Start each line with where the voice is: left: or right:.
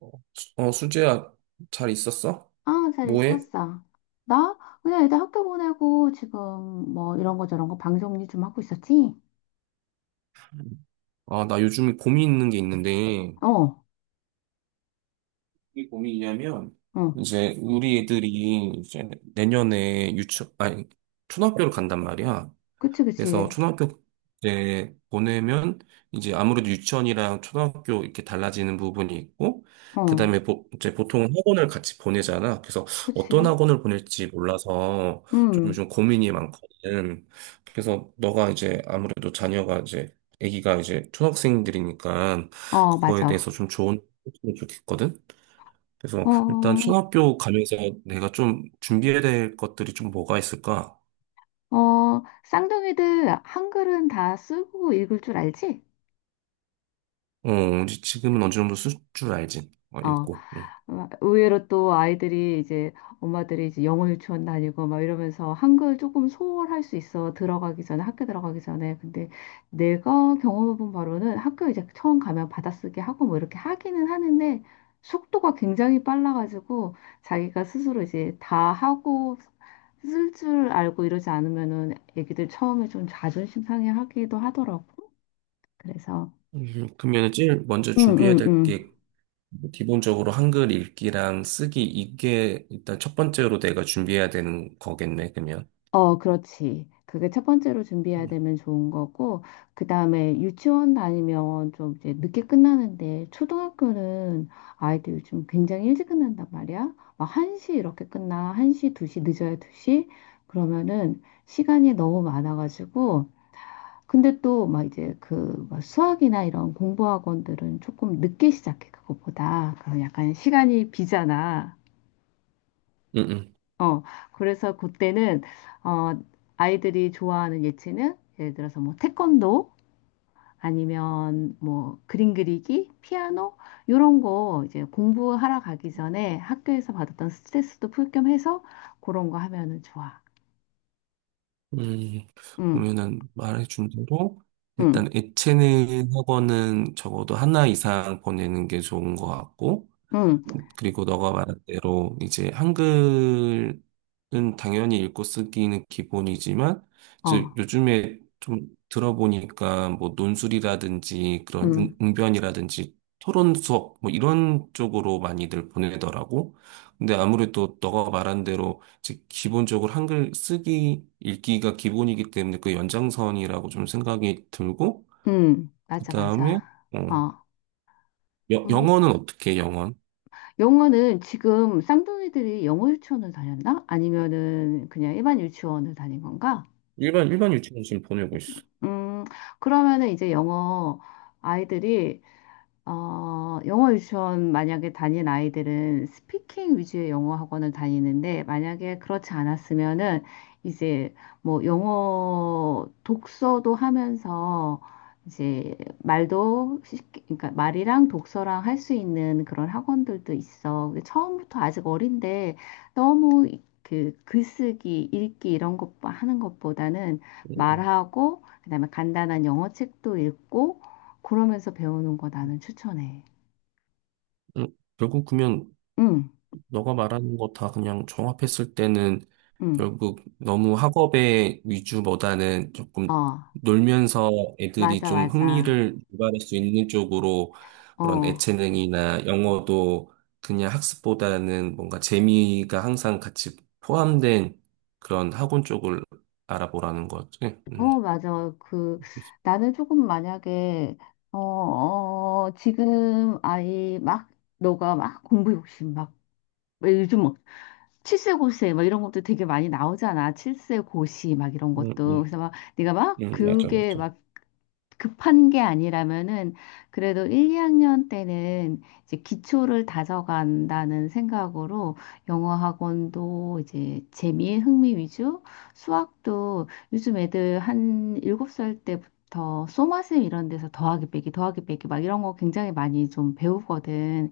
right: 어, 수재야, 잘 있었어?
left: 아, 잘
right: 뭐해?
left: 있었어. 나? 그냥 애들 학교 보내고 지금 뭐 이런 거 저런 거 방 정리 좀 하고 있었지?
right: 아, 나 요즘에 고민 있는 게 있는데,
left: 어,
right: 이게 고민이냐면,
left: 어,
right: 이제 우리 애들이 이제 내년에 유치, 아니, 초등학교를 간단 말이야.
left: 그치,
right: 그래서
left: 그치.
right: 초등학교 때 보내면 이제 아무래도 유치원이랑 초등학교 이렇게 달라지는 부분이 있고,
left: 어,
right: 그다음에 이제 보통 학원을 같이 보내잖아. 그래서 어떤
left: 그치.
right: 학원을 보낼지 몰라서 좀
left: 음.
right: 요즘 고민이 많거든. 그래서 너가 이제 아무래도 자녀가 이제 아기가 이제 초등학생들이니까
left: 어,
right: 그거에
left: 맞아.
right: 대해서 좀 좋은 팁을 좋겠거든. 그래서 일단
left: 어,
right: 초등학교 가면서 내가 좀 준비해야 될 것들이 좀 뭐가 있을까?
left: 어, 쌍둥이들 한글은 다 쓰고 읽을 줄 알지?
right: 어, 이제 지금은 어느 정도 쓸 줄 알지. 어,
left: 어,
right: 읽고. 응.
left: 어, 의외로 또 아이들이 이제 엄마들이 이제 영어 유치원 다니고 막 이러면서 한글 조금 소홀할 수 있어, 들어가기 전에, 학교 들어가기 전에. 근데 내가 경험해본 바로는 학교 이제 처음 가면 받아쓰기 하고 뭐 이렇게 하기는 하는데, 속도가 굉장히 빨라가지고 자기가 스스로 이제 다 하고 쓸 줄 알고 이러지 않으면은 애기들 처음에 좀 자존심 상해하기도 하더라고. 그래서
right: 그러면 제일 먼저 준비해야
left: 응응응,
right: 될 게 기본적으로 한글 읽기랑 쓰기 이게 일단 첫 번째로 내가 준비해야 되는 거겠네. 그러면.
left: 어, 그렇지. 그게 첫 번째로 준비해야
right: 음,
left: 되면 좋은 거고, 그 다음에 유치원 다니면 좀 이제 늦게 끝나는데, 초등학교는 아이들 요즘 굉장히 일찍 끝난단 말이야. 막 1시 이렇게 끝나. 1시, 2시, 늦어야 2시. 그러면은 시간이 너무 많아가지고, 근데 또 막 이제 그막 수학이나 이런 공부 학원들은 조금 늦게 시작해, 그것보다. 그럼 약간 시간이 비잖아.
right: 음, 음.
left: 어, 그래서 그때는, 어, 아이들이 좋아하는 예체능, 예를 들어서 뭐 태권도, 아니면 뭐 그림 그리기, 피아노, 요런 거 이제 공부하러 가기 전에 학교에서 받았던 스트레스도 풀겸 해서 그런 거 하면은 좋아.
right: 음,
left: 응,
right: 그러면은 말해준 대로
left: 응,
right: 일단 예체능 학원은 적어도 하나 이상 보내는 게 좋은 것 같고.
left: 응,
right: 그리고 너가 말한 대로 이제 한글은 당연히 읽고 쓰기는 기본이지만 이제
left: 어,
right: 요즘에 좀 들어보니까 뭐 논술이라든지 그런
left: 응,
right: 웅변이라든지 토론 수업 뭐 이런 쪽으로 많이들 보내더라고. 근데 아무래도 너가 말한 대로 이제 기본적으로 한글 쓰기 읽기가 기본이기 때문에 그 연장선이라고 좀 생각이 들고
left: 응, 맞아,
right: 그다음에
left: 맞아.
right: 어,
left: 어, 음.
right: 영어는 어떻게 해, 영어?
left: 영어는 지금 쌍둥이들이 영어 유치원을 다녔나? 아니면은 그냥 일반 유치원을 다닌 건가?
right: 일반 유치원 지금 보내고 있어.
left: 음, 그러면은 이제 영어 아이들이 어, 영어 유치원 만약에 다닌 아이들은 스피킹 위주의 영어 학원을 다니는데, 만약에 그렇지 않았으면은 이제 뭐 영어 독서도 하면서 이제 말도 쉽게, 그러니까 말이랑 독서랑 할 수 있는 그런 학원들도 있어. 근데 처음부터 아직 어린데 너무 그 글쓰기, 읽기 이런 것 하는 것보다는
right: 음,
left: 말하고 그다음에 간단한 영어 책도 읽고 그러면서 배우는 거 나는 추천해.
right: 음, 결국 그러면
left: 응,
right: 너가 말하는 거 다 그냥 종합했을 때는
left: 응,
right: 결국 너무 학업의 위주보다는
left: 어,
right: 조금 놀면서 애들이
left: 맞아,
right: 좀
left: 맞아.
right: 흥미를 유발할 수 있는 쪽으로 그런
left: 어,
right: 애체능이나 영어도 그냥 학습보다는 뭔가 재미가 항상 같이 포함된 그런 학원 쪽을 알아보라는 거지. 음,
left: 어, 맞아. 그, 나는 조금 만약에, 어, 어, 지금 아이 막, 너가 막 공부 욕심 막, 왜 요즘 뭐, 칠세고세 막 이런 것도 되게 많이 나오잖아. 칠세고시 막 이런
right: 음,
left: 것도.
right: 음,
left: 그래서 막, 네가 막,
right: 맞아,
left: 그게
right: 맞아.
left: 막 급한 게 아니라면은 그래도 1, 2학년 때는 이제 기초를 다져간다는 생각으로 영어 학원도 이제 재미, 흥미 위주, 수학도 요즘 애들 한 7살 때부터 소마셈 이런 데서 더하기 빼기, 더하기 빼기 막 이런 거 굉장히 많이 좀 배우거든.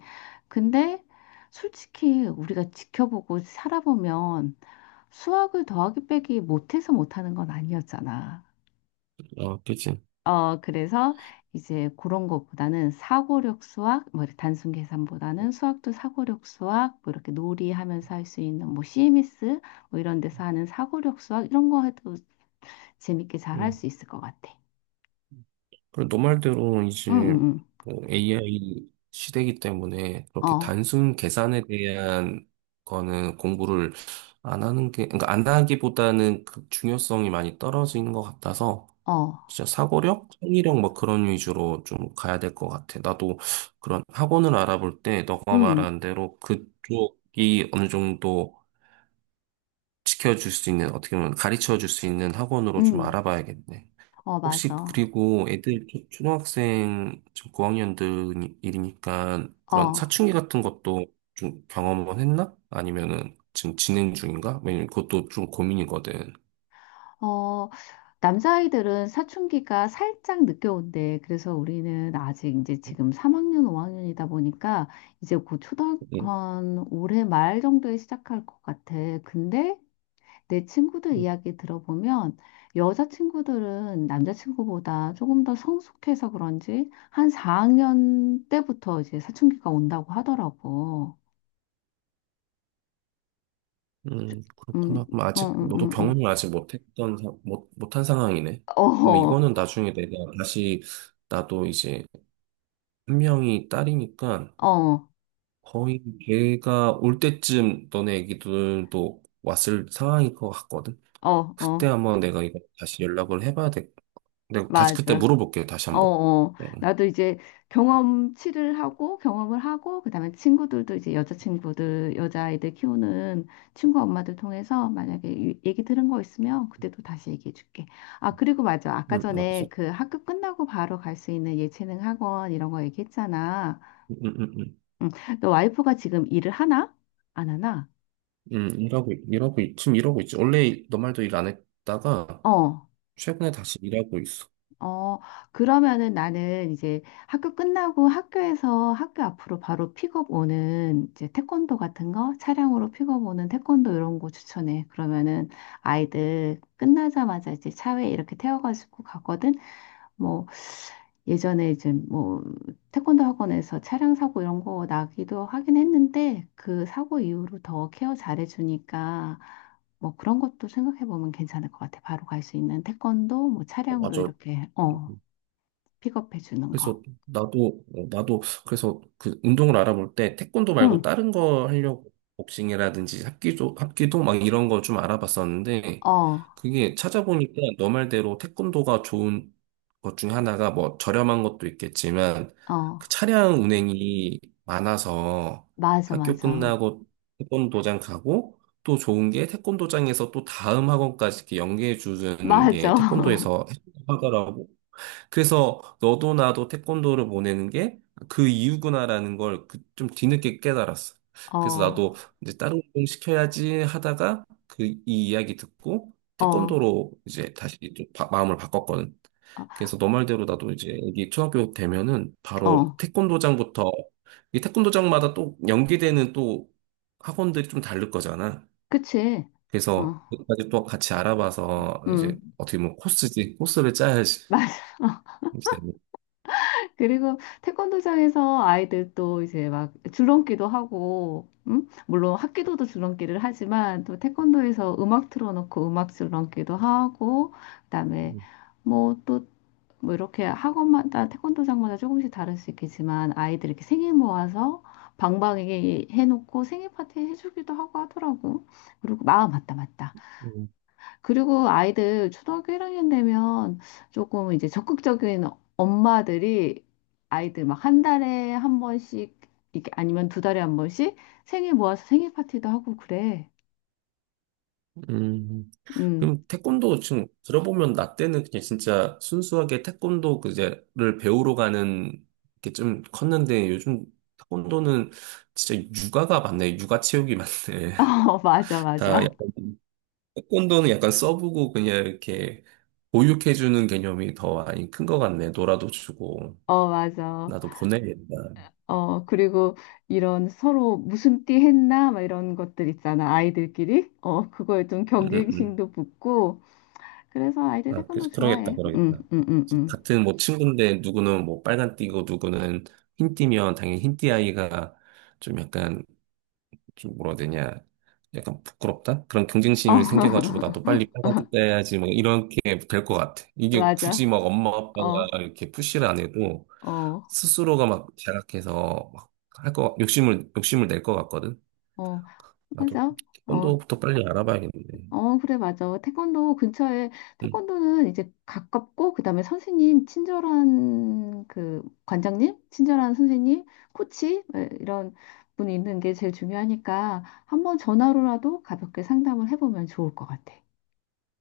left: 근데 솔직히 우리가 지켜보고 살아보면 수학을 더하기 빼기 못해서 못하는 건 아니었잖아.
right: 어, 그치.
left: 어, 그래서 이제 그런 것보다는 사고력 수학, 뭐 이렇게 단순 계산보다는 수학도 사고력 수학, 뭐 이렇게 놀이하면서 할 수 있는 뭐 CMS 뭐 이런 데서 하는 사고력 수학 이런 거 해도 재밌게 잘 할
right: 음.
left: 수 있을 것 같아.
right: 그리고 너 말대로
left: 응,
right: 이제
left: 응,
right: 뭐 AI 시대이기 때문에
left: 응.
right: 그렇게
left: 어,
right: 단순 계산에 대한 거는 공부를 안 하는 게, 그러니까 안 하기보다는 그 중요성이 많이 떨어지는 것 같아서
left: 어,
right: 진짜 사고력, 창의력 뭐 그런 위주로 좀 가야 될 것 같아. 나도 그런 학원을 알아볼 때 너가
left: 음,
right: 말한 대로 그쪽이 어느 정도 지켜줄 수 있는, 어떻게 보면 가르쳐 줄 수 있는 학원으로 좀
left: 음,
right: 알아봐야겠네.
left: 어,
right: 혹시
left: 맞아.
right: 그리고 애들 초등학생 지금 고학년들이니까 그런
left: 어,
right: 사춘기 같은 것도 좀 경험은 했나? 아니면은 지금 진행 중인가? 왜냐면 그것도 좀 고민이거든.
left: 어, 남자아이들은 사춘기가 살짝 늦게 온대. 그래서 우리는 아직 이제 지금 3학년, 5학년이다 보니까 이제 곧 초등학교
right: 음,
left: 한 올해 말 정도에 시작할 것 같아. 근데 내 친구들
right: 음,
left: 이야기 들어보면 여자친구들은 남자친구보다 조금 더 성숙해서 그런지 한 4학년 때부터 이제 사춘기가 온다고 하더라고. 음,
right: 그렇구나. 그럼 아직 너도
left: 음.
right: 경험을 아직 못했던 못 못한 상황이네. 그럼
left: 어,
right: 이거는 나중에 내가 다시 나도 이제 한 명이 딸이니까
left: 어,
right: 거의 걔가 올 때쯤 너네 애기들도 왔을 상황일 것 같거든.
left: 어,
right: 그때
left: 어,
right: 한번 내가 이거 다시 연락을 해봐야 돼. 내가 다시 그때
left: 맞아.
right: 물어볼게요. 다시
left: 어,
right: 한번.
left: 어.
right: 응,
left: 나도 이제 경험치를 하고 경험을 하고 그다음에 친구들도 이제 여자친구들, 여자아이들 키우는 친구 엄마들 통해서 만약에 얘기 들은 거 있으면 그때도 다시 얘기해 줄게. 아, 그리고 맞아. 아까
right: 응, 알았어.
left: 전에 그 학교 끝나고 바로 갈 수 있는 예체능 학원 이런 거 얘기했잖아.
right: 응, 응, 응, 응.
left: 응. 너 와이프가 지금 일을 하나? 안 하나?
right: 응, 지금 일하고 있지. 원래 너 말도 일 안 했다가
left: 어.
right: 최근에 다시 일하고 있어.
left: 어, 그러면은 나는 이제 학교 끝나고 학교에서 학교 앞으로 바로 픽업 오는 이제 태권도 같은 거, 차량으로 픽업 오는 태권도 이런 거 추천해. 그러면은 아이들 끝나자마자 이제 차에 이렇게 태워가지고 가거든. 뭐 예전에 이제 뭐 태권도 학원에서 차량 사고 이런 거 나기도 하긴 했는데 그 사고 이후로 더 케어 잘해주니까 뭐 그런 것도 생각해 보면 괜찮을 것 같아. 바로 갈 수 있는 태권도, 뭐
right: 어,
left: 차량으로
right: 맞아.
left: 이렇게, 어, 픽업해 주는 거.
right: 그래서 나도 어, 나도 그래서 그 운동을 알아볼 때 태권도
left: 응.
right: 말고 다른 거 하려고 복싱이라든지 합기도 막 이런 거 좀 알아봤었는데
left: 어,
right: 그게 찾아보니까 너 말대로 태권도가 좋은 것 중에 하나가 뭐 저렴한 것도 있겠지만 그
left: 어.
right: 차량 운행이 많아서
left: 맞아,
right: 학교
left: 맞아.
right: 끝나고 태권도장 가고 또 좋은 게 태권도장에서 또 다음 학원까지 이렇게 연계해 주는
left: 맞아.
right: 게 태권도에서 하더라고. 그래서 너도 나도 태권도를 보내는 게 그 이유구나라는 걸 그 좀 뒤늦게 깨달았어. 그래서
left: 어,
right: 나도 이제 다른 운동 시켜야지 하다가 그 이 이야기 듣고
left: 어, 어.
right: 태권도로 이제 다시 좀 마음을 바꿨거든. 그래서 너 말대로 나도 이제 여기 초등학교 되면은 바로
left: 어.
right: 태권도장부터 이 태권도장마다 또 연계되는 또 학원들이 좀 다를 거잖아.
left: 그치. 어.
right: 그래서 그까지 또 같이 알아봐서 이제
left: 응.
right: 어떻게 보면 코스지 코스를 짜야지.
left: 맞아.
right: 이제 내면.
left: 그리고 태권도장에서 아이들 또 이제 막 줄넘기도 하고, 음? 물론 학기도도 줄넘기를 하지만 또 태권도에서 음악 틀어놓고 음악 줄넘기도 하고, 그다음에 뭐또 뭐 이렇게 학원마다 태권도장마다 조금씩 다를 수 있겠지만 아이들 이렇게 생일 모아서 방방이게 해놓고 생일 파티 해주기도 하고 하더라고. 그리고 마음 맞다 맞다. 그리고 아이들 초등학교 1학년 되면 조금 이제 적극적인 엄마들이 아이들 막 한 달에 한 번씩, 이렇게 아니면 두 달에 한 번씩 생일 모아서 생일 파티도 하고 그래.
right: 음,
left: 음.
right: 그럼 태권도 지금 들어보면 나 때는 그냥 진짜 순수하게 태권도 그제를 배우러 가는 게 좀 컸는데 요즘 태권도는 진짜 육아가 많네. 육아 체육이 많네.
left: 어, 맞아,
right: 다
left: 맞아.
right: 약간, 태권도는 약간 써보고 그냥 이렇게 보육해주는 개념이 더 많이 큰 것 같네. 놀아도 주고,
left: 어, 맞아.
right: 나도 보내겠다
left: 어, 그리고 이런 서로 무슨 띠 했나, 막 이런 것들 있잖아, 아이들끼리. 어, 그거에 좀
right: 음, 음.
left: 경쟁심도 붙고. 그래서 아이들
right: 아,
left: 태권도 좋아해. 응,
right: 그러겠다.
left: 응, 응, 응.
right: 같은 뭐 친구인데 누구는 뭐 빨간 띠고 누구는 흰 띠면 당연히 흰띠 아이가 좀 약간 좀 뭐라 해야 되냐. 약간 부끄럽다? 그런
left: 어,
right: 경쟁심이 생겨가지고 나도 빨리 빨간 띠 따야지 뭐 이렇게 될 것 같아. 이게 굳이
left: 맞아.
right: 막 엄마 아빠가
left: 어,
right: 이렇게 푸시를 안 해도
left: 어,
right: 스스로가 막 자각해서 막 할 거, 욕심을 낼 것 같거든.
left: 어,
right: 나도
left: 맞아. 어,
right: 언도부터 빨리 알아봐야겠는데.
left: 어, 그래, 맞아. 태권도 근처에,
right: 응.
left: 태권도는 이제 가깝고, 그 다음에 선생님, 친절한 그 관장님, 친절한 선생님, 코치, 에, 이런 분이 있는 게 제일 중요하니까 한번 전화로라도 가볍게 상담을 해보면 좋을 것 같아.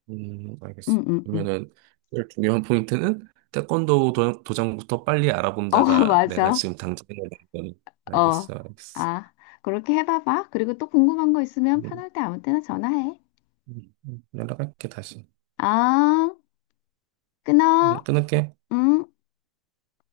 left: 응,
right: 알겠어.
left: 응, 응.
right: 그러면은 제일 중요한 포인트는 태권도 도장부터 빨리
left: 어,
right: 알아본다가 내가
left: 맞아.
right: 지금 당장 해야 되는 거니.
left: 어,
right: 알겠어, 알겠어.
left: 아, 그렇게 해봐봐. 그리고 또 궁금한 거 있으면
right: 음,
left: 편할 때 아무 때나 전화해.
right: 연락할게 다시.
left: 아, 끊어.
right: 끊을게.
left: 응.